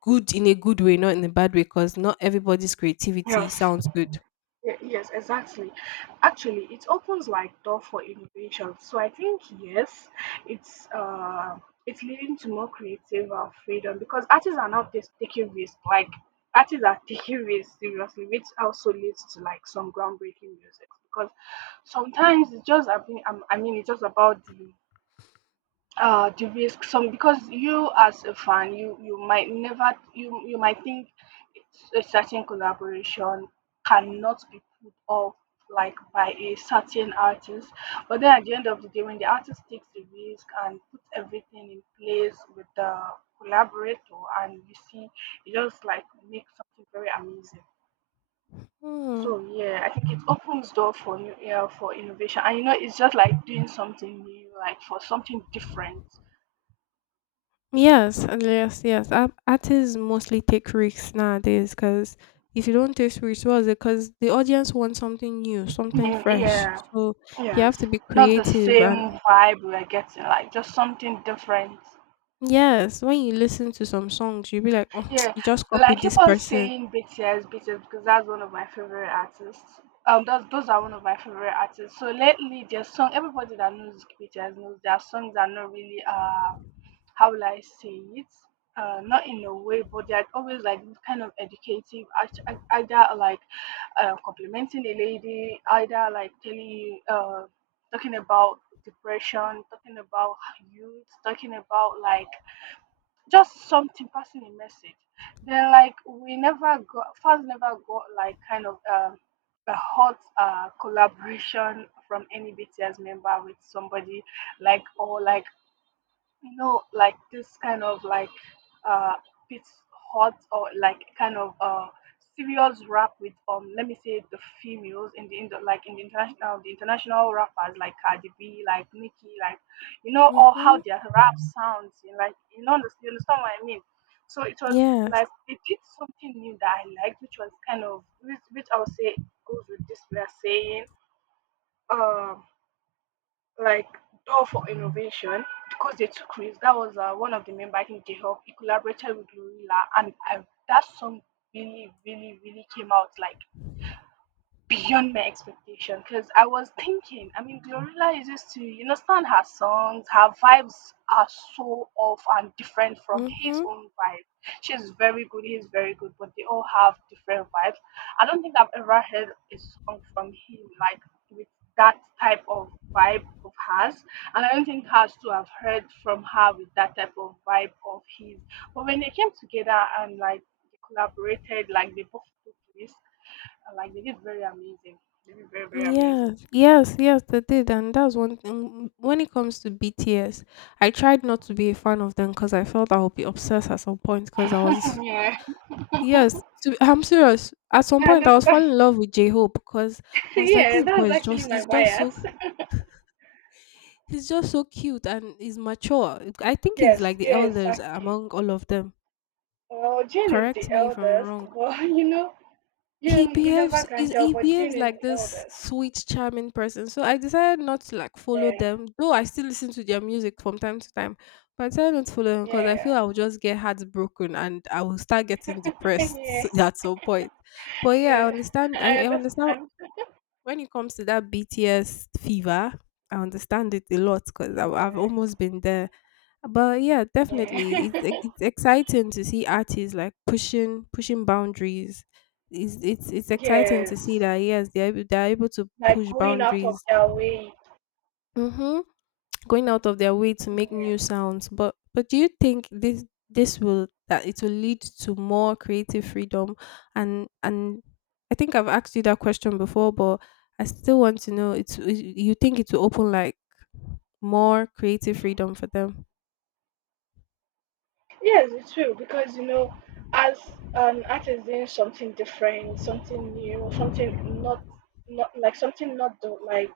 good in a good way, not in a bad way, because not everybody's creativity Yes. sounds good. Yes, exactly. Actually, it opens like door for innovation. So I think yes, it's uh, it's leading to more creative freedom because artists are now just taking risks. Like artists are taking risks seriously, which also leads to like some groundbreaking music because sometimes it's just I mean, it's just about the risk. Some because you as a fan, you might never, you might think a certain collaboration cannot be put off like by a certain artist, but then at the end of the day when the artist takes the risk and puts everything in place with the collaborator, and you see it just like makes something very amazing. Hmm. So yeah, I think it opens door for new, yeah, for innovation, and you know it's just like doing something new, like for something different. Yes, and yes, yes. Art- Artists mostly take risks nowadays because if you don't take risks, what's it? Because the audience wants something new, something Yeah, fresh. yeah, So you yes. have to be Not the creative. And same vibe we're getting, like just something different. yes, when you listen to some songs, you'll be like, oh, Yeah, you just like copied keep this on person. saying BTS, BTS because that's one of my favorite artists. Those those are one of my favorite artists. So lately, their song, everybody that knows BTS knows their songs are not really how will I say it? Not in a way, but they're always like kind of educative, either like complimenting a lady, either like telling you, talking about depression, talking about youth, talking about like just something passing a message. Then like we never got fans never got like kind of a hot collaboration from any BTS member with somebody like or like you know, like this kind of like uh bit hot or like kind of serious rap with let me say the females in the like in the international, the international rappers like Cardi B, like Nicki, like you know, or Mm-hmm. how their rap sounds, you know, like you know, you understand what I mean. So it was Yes. like they did something new that I liked, which was kind of which I would say goes with this we are saying. Um like Door for innovation because they took risks. That was one of the members, I think they helped. He collaborated with Glorilla, and I, that song really, really, really came out like beyond my expectation because I was thinking, I mean, Glorilla is used to, you understand her songs, her vibes are so off and different from his Mm-hmm. own vibe. She's very good, he's very good, but they all have different vibes. I don't think I've ever heard a song from him like with that type of vibe of hers, and I don't think hers too have heard from her with that type of vibe of his. But when they came together and like they collaborated, like they both took risks. I like they did very amazing. They be very, very amazing. Yes. Yes. Yes. They did, and that's one thing. When it comes to BTS, I tried not to be a fan of them because I felt I would be obsessed at some point because I was. Yeah, Yes, to, I'm serious. At some I point, I was understand. falling in love with J Hope because I was like, Yeah, this boy that's actually my is just so, bias. he's just so cute and he's mature. I think he's Yes, like the yeah, elders exactly. among all of them. Well, Jane is Correct the me if I'm eldest, wrong. but you know, He you never behaves, can is tell. he But Jane behaves is like the this eldest. sweet, charming person. So I decided not to like follow Yeah, them, though I still listen to their music from time to time. But I decided not to follow them because I yeah, feel I will just get heartbroken and I will start getting depressed yeah, at some point. But yeah, yeah. I understand. I, I I understand understand. when it comes to that BTS fever, I understand it a lot because I've Yeah, almost been there. But yeah, definitely, it's ex- yeah. it's exciting to see artists like pushing boundaries. It's exciting to see Yes, that yes, they're able to like push going out of boundaries. their way. Mm-hmm. Going out of their way to make Yeah. new sounds. But do you think this will that it will lead to more creative freedom? And I think I've asked you that question before, but I still want to know. It's you think it will open like more creative freedom for them? Yes, it's true because you know, as an artist doing something different, something new, something not not like something not do, like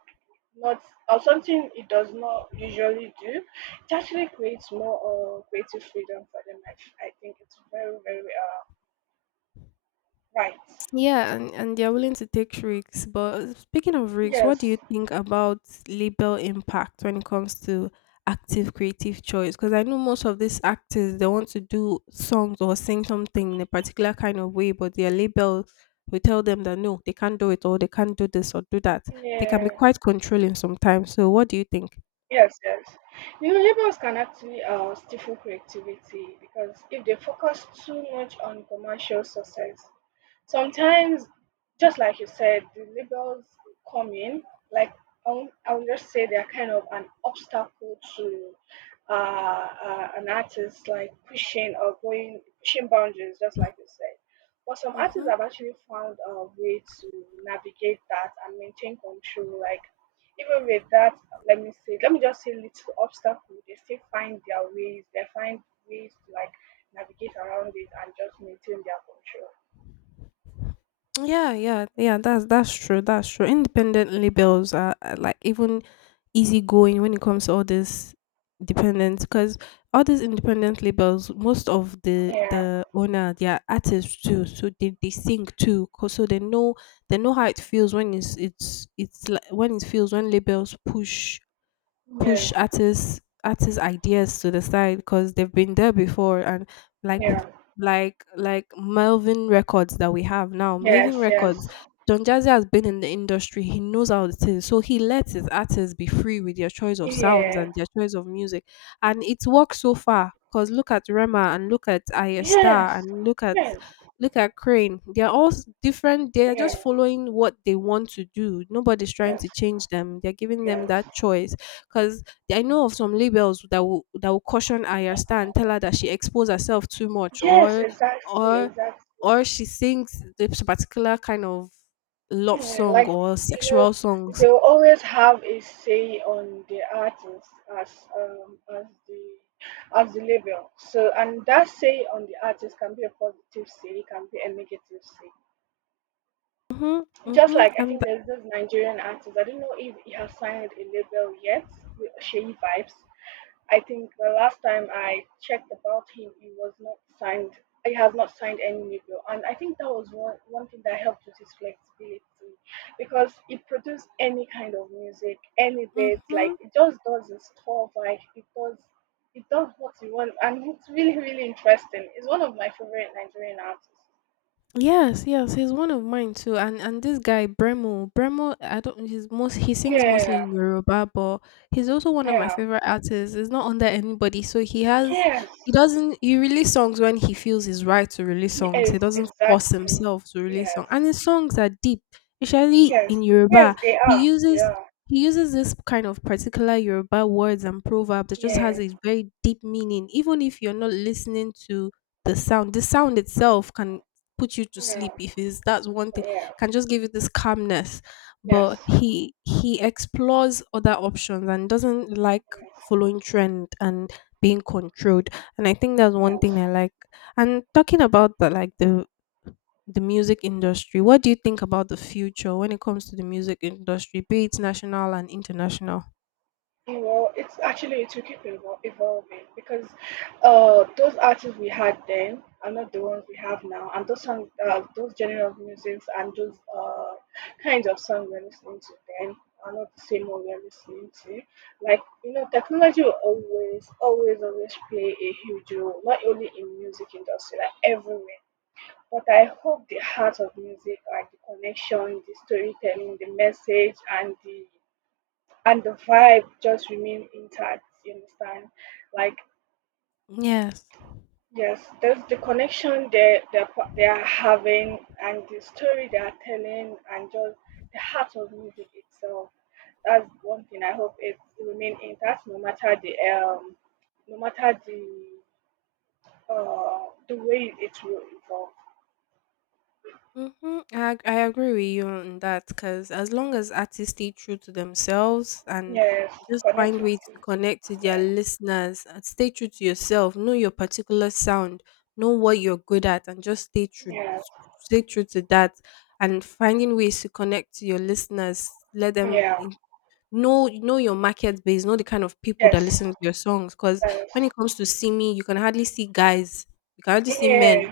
not or something it does not usually do, it actually creates more creative freedom for them. I think it's very very right. Yeah, and they're willing to take risks. But speaking of risks, what Yes. do you think about label impact when it comes to active creative choice? Because I know most of these actors they want to do songs or sing something in a particular kind of way, but their label will tell them that no, they can't do it or they can't do this or do that. They can be Yeah. quite controlling sometimes. So what do you think? Yes, yes. You know, labels can actually stifle creativity because if they focus too much on commercial success, sometimes, just like you said, the labels come in. Like I would just say they're kind of an obstacle to an artist, like pushing or going pushing boundaries, just like you said. But some artists Mm-hmm. have actually found a way to navigate that and maintain control. Like even with that, let me just say, little obstacle, they still find their ways. They find ways to like navigate around it and just maintain their control. Yeah, yeah, yeah. That's true. That's true. Independent labels are like even easygoing when it comes to all this dependence because all these independent labels, most of the Yeah. the owner, they are artists too, so they sing too, 'cause so they know how it feels when it's like when it feels when labels push Yeah, artists ideas to the side because they've been there before and like yeah, like like Melvin Records that we have now. yes, Melvin yes, Records, Don Jazzy has been in the industry. He knows how it is. So he lets his artists be free with their choice of sounds yeah, and their choice of music. And it's worked so far. Cause look at Rema and look at Aya yes, Star and look at yes, look at Crane. They're all different. They're yeah, just following what they want to do. Nobody's trying yes, to change them. They're giving them yes, that choice. Because I know of some labels that will caution Aya Star and tell her that she exposed herself too much, yes, exactly, or exactly. or she sings this particular kind of love Yeah, song like or you know, sexual songs. they'll always have a say on the artist as as the label. So and that say on the artist can be a positive say, it can be a negative say. Mm-hmm, Just mm-hmm, like I and think there's this Nigerian artist, I don't know if he has signed a label yet, with Shady Vibes. I think the last time I checked about him, he was not signed. He has not signed any new deal, and I think that was one thing that helped with his flexibility, because he produced any kind of music, any beats. mm-hmm. Like it just does his stuff. Like it does what he wants, and it's really interesting. He's one of my favorite Nigerian artists. Yes, yes, he's one of mine too. And this guy Bremo, I don't. He sings mostly Yeah, in Yoruba, but he's also one of my yeah, favorite artists. He's not under anybody, so yes, he doesn't he release songs when he feels it's right to release songs. He yes, doesn't force exactly. himself to release songs, Yes, and his songs are deep, especially yes, in yes. Yoruba. They He are. They uses are. he uses this kind of particular Yoruba words and proverb that just Yeah, has a very deep meaning, even if you're not listening to the sound. The sound itself can put you to yeah. sleep if it's That's one thing, Yeah. can just give you this calmness, but Yes. he explores other options and doesn't like Yes. following trend and being controlled. And I think that's one Yes. thing I like. And talking about the like the music industry, what do you think about the future when it comes to the music industry, be it national and international? Well, it's actually it will keep evol- evolving because those artists we had then are not the ones we have now, and those songs, those genre of music and those kinds of songs we're listening to then are not the same one we're listening to. Like you know, technology will always, always, always play a huge role, not only in music industry, like everywhere. But I hope the heart of music, like the connection, the storytelling, the message, and the vibe, just remain intact. You understand? Like Yes. yes, there's the connection they are having, and the story they are telling, and just the heart of music itself. That's one thing I hope it remain intact, no matter the um, no matter the way it will evolve. I I agree with you on that, because as long as artists stay true to themselves and Yes, just connect find with ways the to connect to yeah, their listeners and stay true to yourself, know your particular sound, know what you're good at, and just yeah. stay true to that, and finding ways to connect to your listeners, let them Yeah. in, know your market base, know the kind of people that Yes. listen to your songs. Because Yes. when it comes to see me, you can hardly see guys, you can hardly see men Yeah.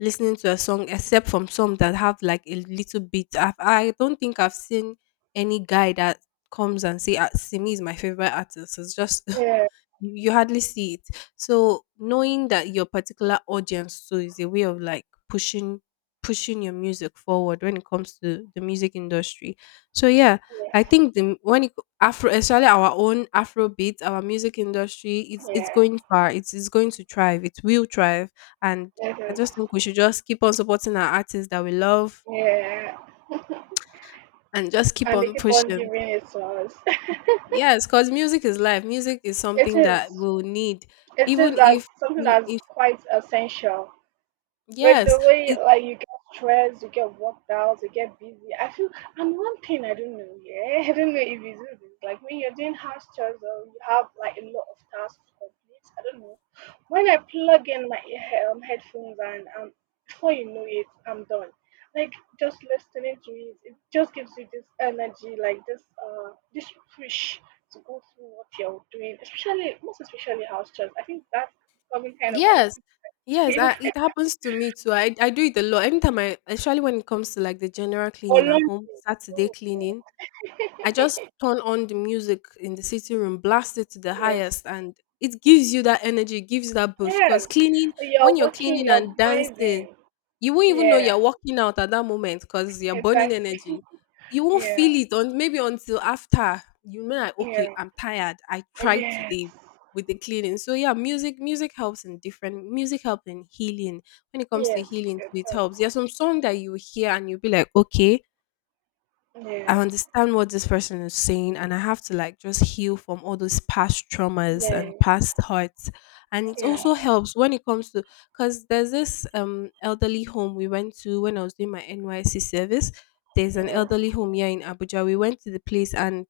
listening to a song except from some that have like a little bit. I don't think I've seen any guy that comes and say, "Ah, Simi is my favorite artist," it's just Yeah. you hardly see it. So knowing that your particular audience too is a way of like pushing your music forward when it comes to the music industry. So yeah, I Yes. think Afro, especially our own Afrobeat, our music industry, it's Yeah. going far. It's going to thrive. It will thrive, and It I is. just think we should just keep on supporting our artists that we love Yeah. and just keep And they on keep on pushing. giving it to us. Yes, because music is life. Music is It something is. that we'll need, It even is as if something in, that's quite essential. But yes, the way it like you get stressed, you get worked out, you get busy. I feel and one thing I don't know, yeah, I don't know if you do this. Like when you're doing house chores or you have like a lot of tasks to complete, I don't know. When I plug in my headphones and before you know it, I'm done. Like just listening to it, it just gives you this energy, like this push to go through what you're doing, especially most especially house chores. I think that's becoming kind of yes, addictive. yes. I, it happens to me too. I do it a lot. Especially when it comes to like the general cleaning at Olympic. home, Saturday Oh, cleaning, God. I just turn on the music in the sitting room, blast it to the Yes. highest, and it gives you that energy, gives you that boost. Because Yes. cleaning, You're when you're working, cleaning you're and dancing, vibing. you won't even know Yeah, you're working out at that moment because you're burning exactly. energy. You won't Yeah. feel it on maybe until after, you know, like, okay, Yeah. I'm tired. I tried today Yes. with the cleaning. So yeah, music helps in different, music helps in healing. When it comes to Yes, healing, it too, it does. helps. There's some song that you hear and you'll be like, okay, I Yeah. understand what this person is saying, and I have to like just heal from all those past traumas Yeah. and past hurts. And it Yeah. also helps when it comes to, because there's this elderly home we went to when I was doing my NYC service. There's an Yeah. elderly home here in Abuja. We went to the place, and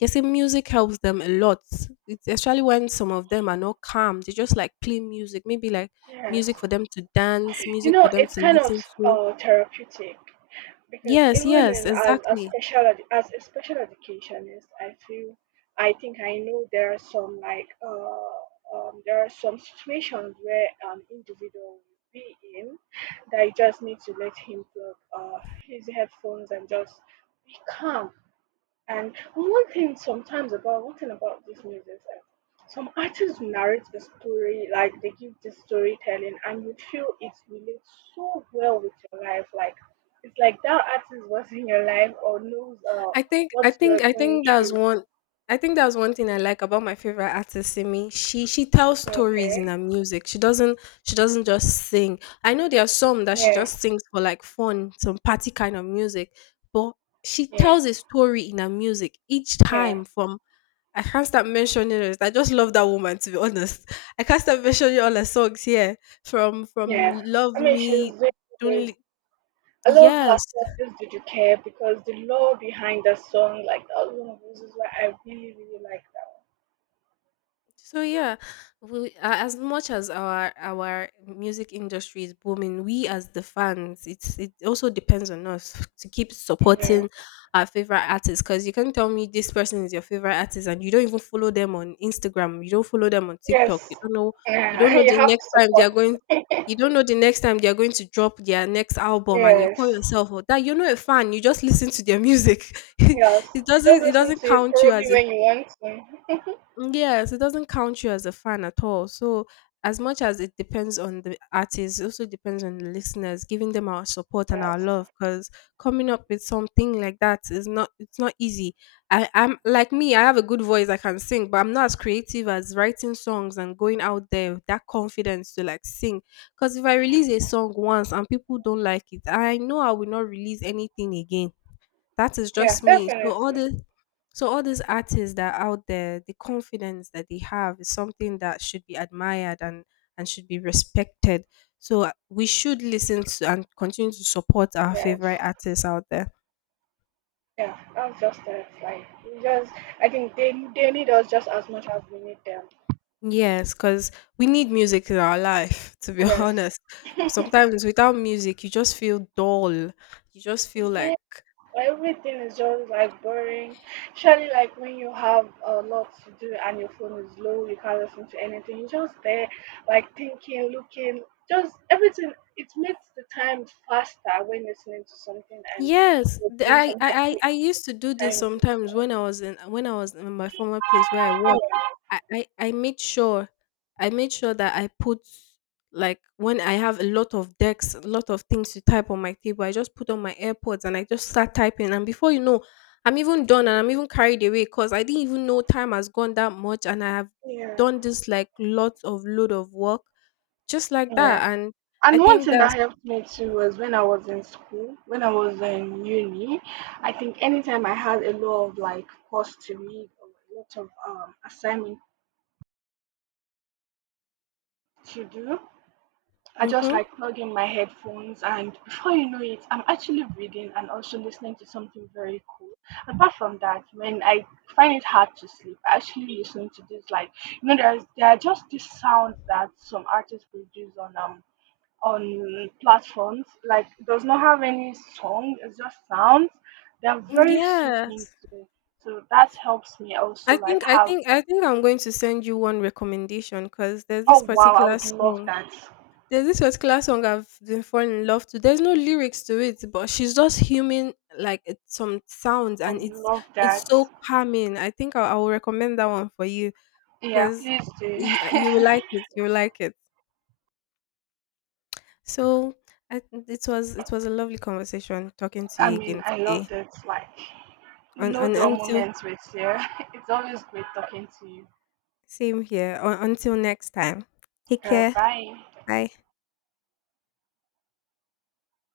they say music helps them a lot. It's especially when some of them are not calm, they just like play music, maybe like Yes. music for them to dance, You music for know, them it's to kind of listen to. Therapeutic. Because Yes, even yes, in as a exactly. As a special educationist I feel I think I know there are some like there are some situations where an individual will be in that you just need to let him plug his headphones and just be calm. And one thing sometimes about one thing about this music is that some artists narrate the story, like they give the storytelling, and you feel it relates so well with your life. Like it's like that artist was in your life or knows I think what I you are think I going think that's through. one I think that's one thing I like about my favorite artist Simi. She tells stories in Okay. her music. She doesn't just sing. I know there are some that she Yeah. just sings for like fun, some party kind of music, but she Yeah. tells a story in her music each Yeah. time from, I can't start mentioning it. I just love that woman to be honest. I can't start mentioning all her songs here. From Yeah. Love I mean, she's Me, very good. Don't, I love her yes. song, Just Did You Care, because the lore behind that song, like that was one of the reasons why I really like So yeah, we, as much as our music industry is booming, we as the fans, it's it also depends on us to keep that. Yeah. supporting our favorite artists. Because you can tell me this person is your favorite artist, and you don't even follow them on Instagram, you don't follow them on TikTok, Yes. You don't know Yeah, you the have to next time they are support. going, you don't know the next time they are going to drop their next album, and you call Yes. yourself or that you're not a fan, you just listen to their music. Yes. it You just doesn't it listen doesn't to it count you probably as a, when you want to. mm, yes, it doesn't count you as a fan at all. So, as much as it depends on the artist, it also depends on the listeners, giving them our support and our Yes. love. Because coming up with something like that is not easy. I, I'm like me, I have a good voice, I can sing, but I'm not as creative as writing songs and going out there with that confidence to like sing. Because if I release a song once and people don't like it, I know I will not release anything again. That is Yeah, just me. So all definitely. this so all these artists that are out there, the confidence that they have is something that should be admired and should be respected. So we should listen to and continue to support our Yes. favorite artists out there. Yeah, that's just it. Like, we just, I think they need us just as much as we need them. Yes, because we need music in our life, to be Yes. honest. Sometimes without music, you just feel dull. You just feel Yes. like, Everything is just like boring. Surely, like when you have a lot to do and your phone is low, you can't listen to anything. You're just there, like thinking, looking, just everything. It makes the time faster when listening to something and yes, you're doing I something. With used to do the this time. sometimes when I was in my former place where I worked. I, I I made sure I made sure that I put, like when I have a lot of decks, a lot of things to type on my table, I just put on my AirPods and I just start typing. And before you know, I'm even done and I'm even carried away because I didn't even know time has gone that much and I have Yeah, done this like lots of load of work just like yeah. that. And I And one think thing that's that helped me too was when I was in school, when I was in uni, I think anytime I had a lot of like course to read or a lot of assignment to do, I just mm-hmm. like plug in my headphones, and before you know it, I'm actually reading and also listening to something very cool. Apart from that, when I find it hard to sleep, I actually listen to this like you know there are just these sounds that some artists produce on platforms like does not have any song, it's just sounds. They're very Yeah. soothing to so that helps me I also like think I have a think I good think I'm sleep. going to send you one recommendation because there's Oh this wow, I particular would love song. that. There's this particular song I've been falling in love to. There's no lyrics to it, but she's just humming like some sounds, I and would it's love it's that. so calming. I will recommend that one for you Yeah, because please do. You will like it. You will like it. So it was a lovely conversation talking to I you mean, again I today. loved it. Like, no And dull until moments with you. It's always great talking to you. Same here. Until next time. Take care. Bye. Bye.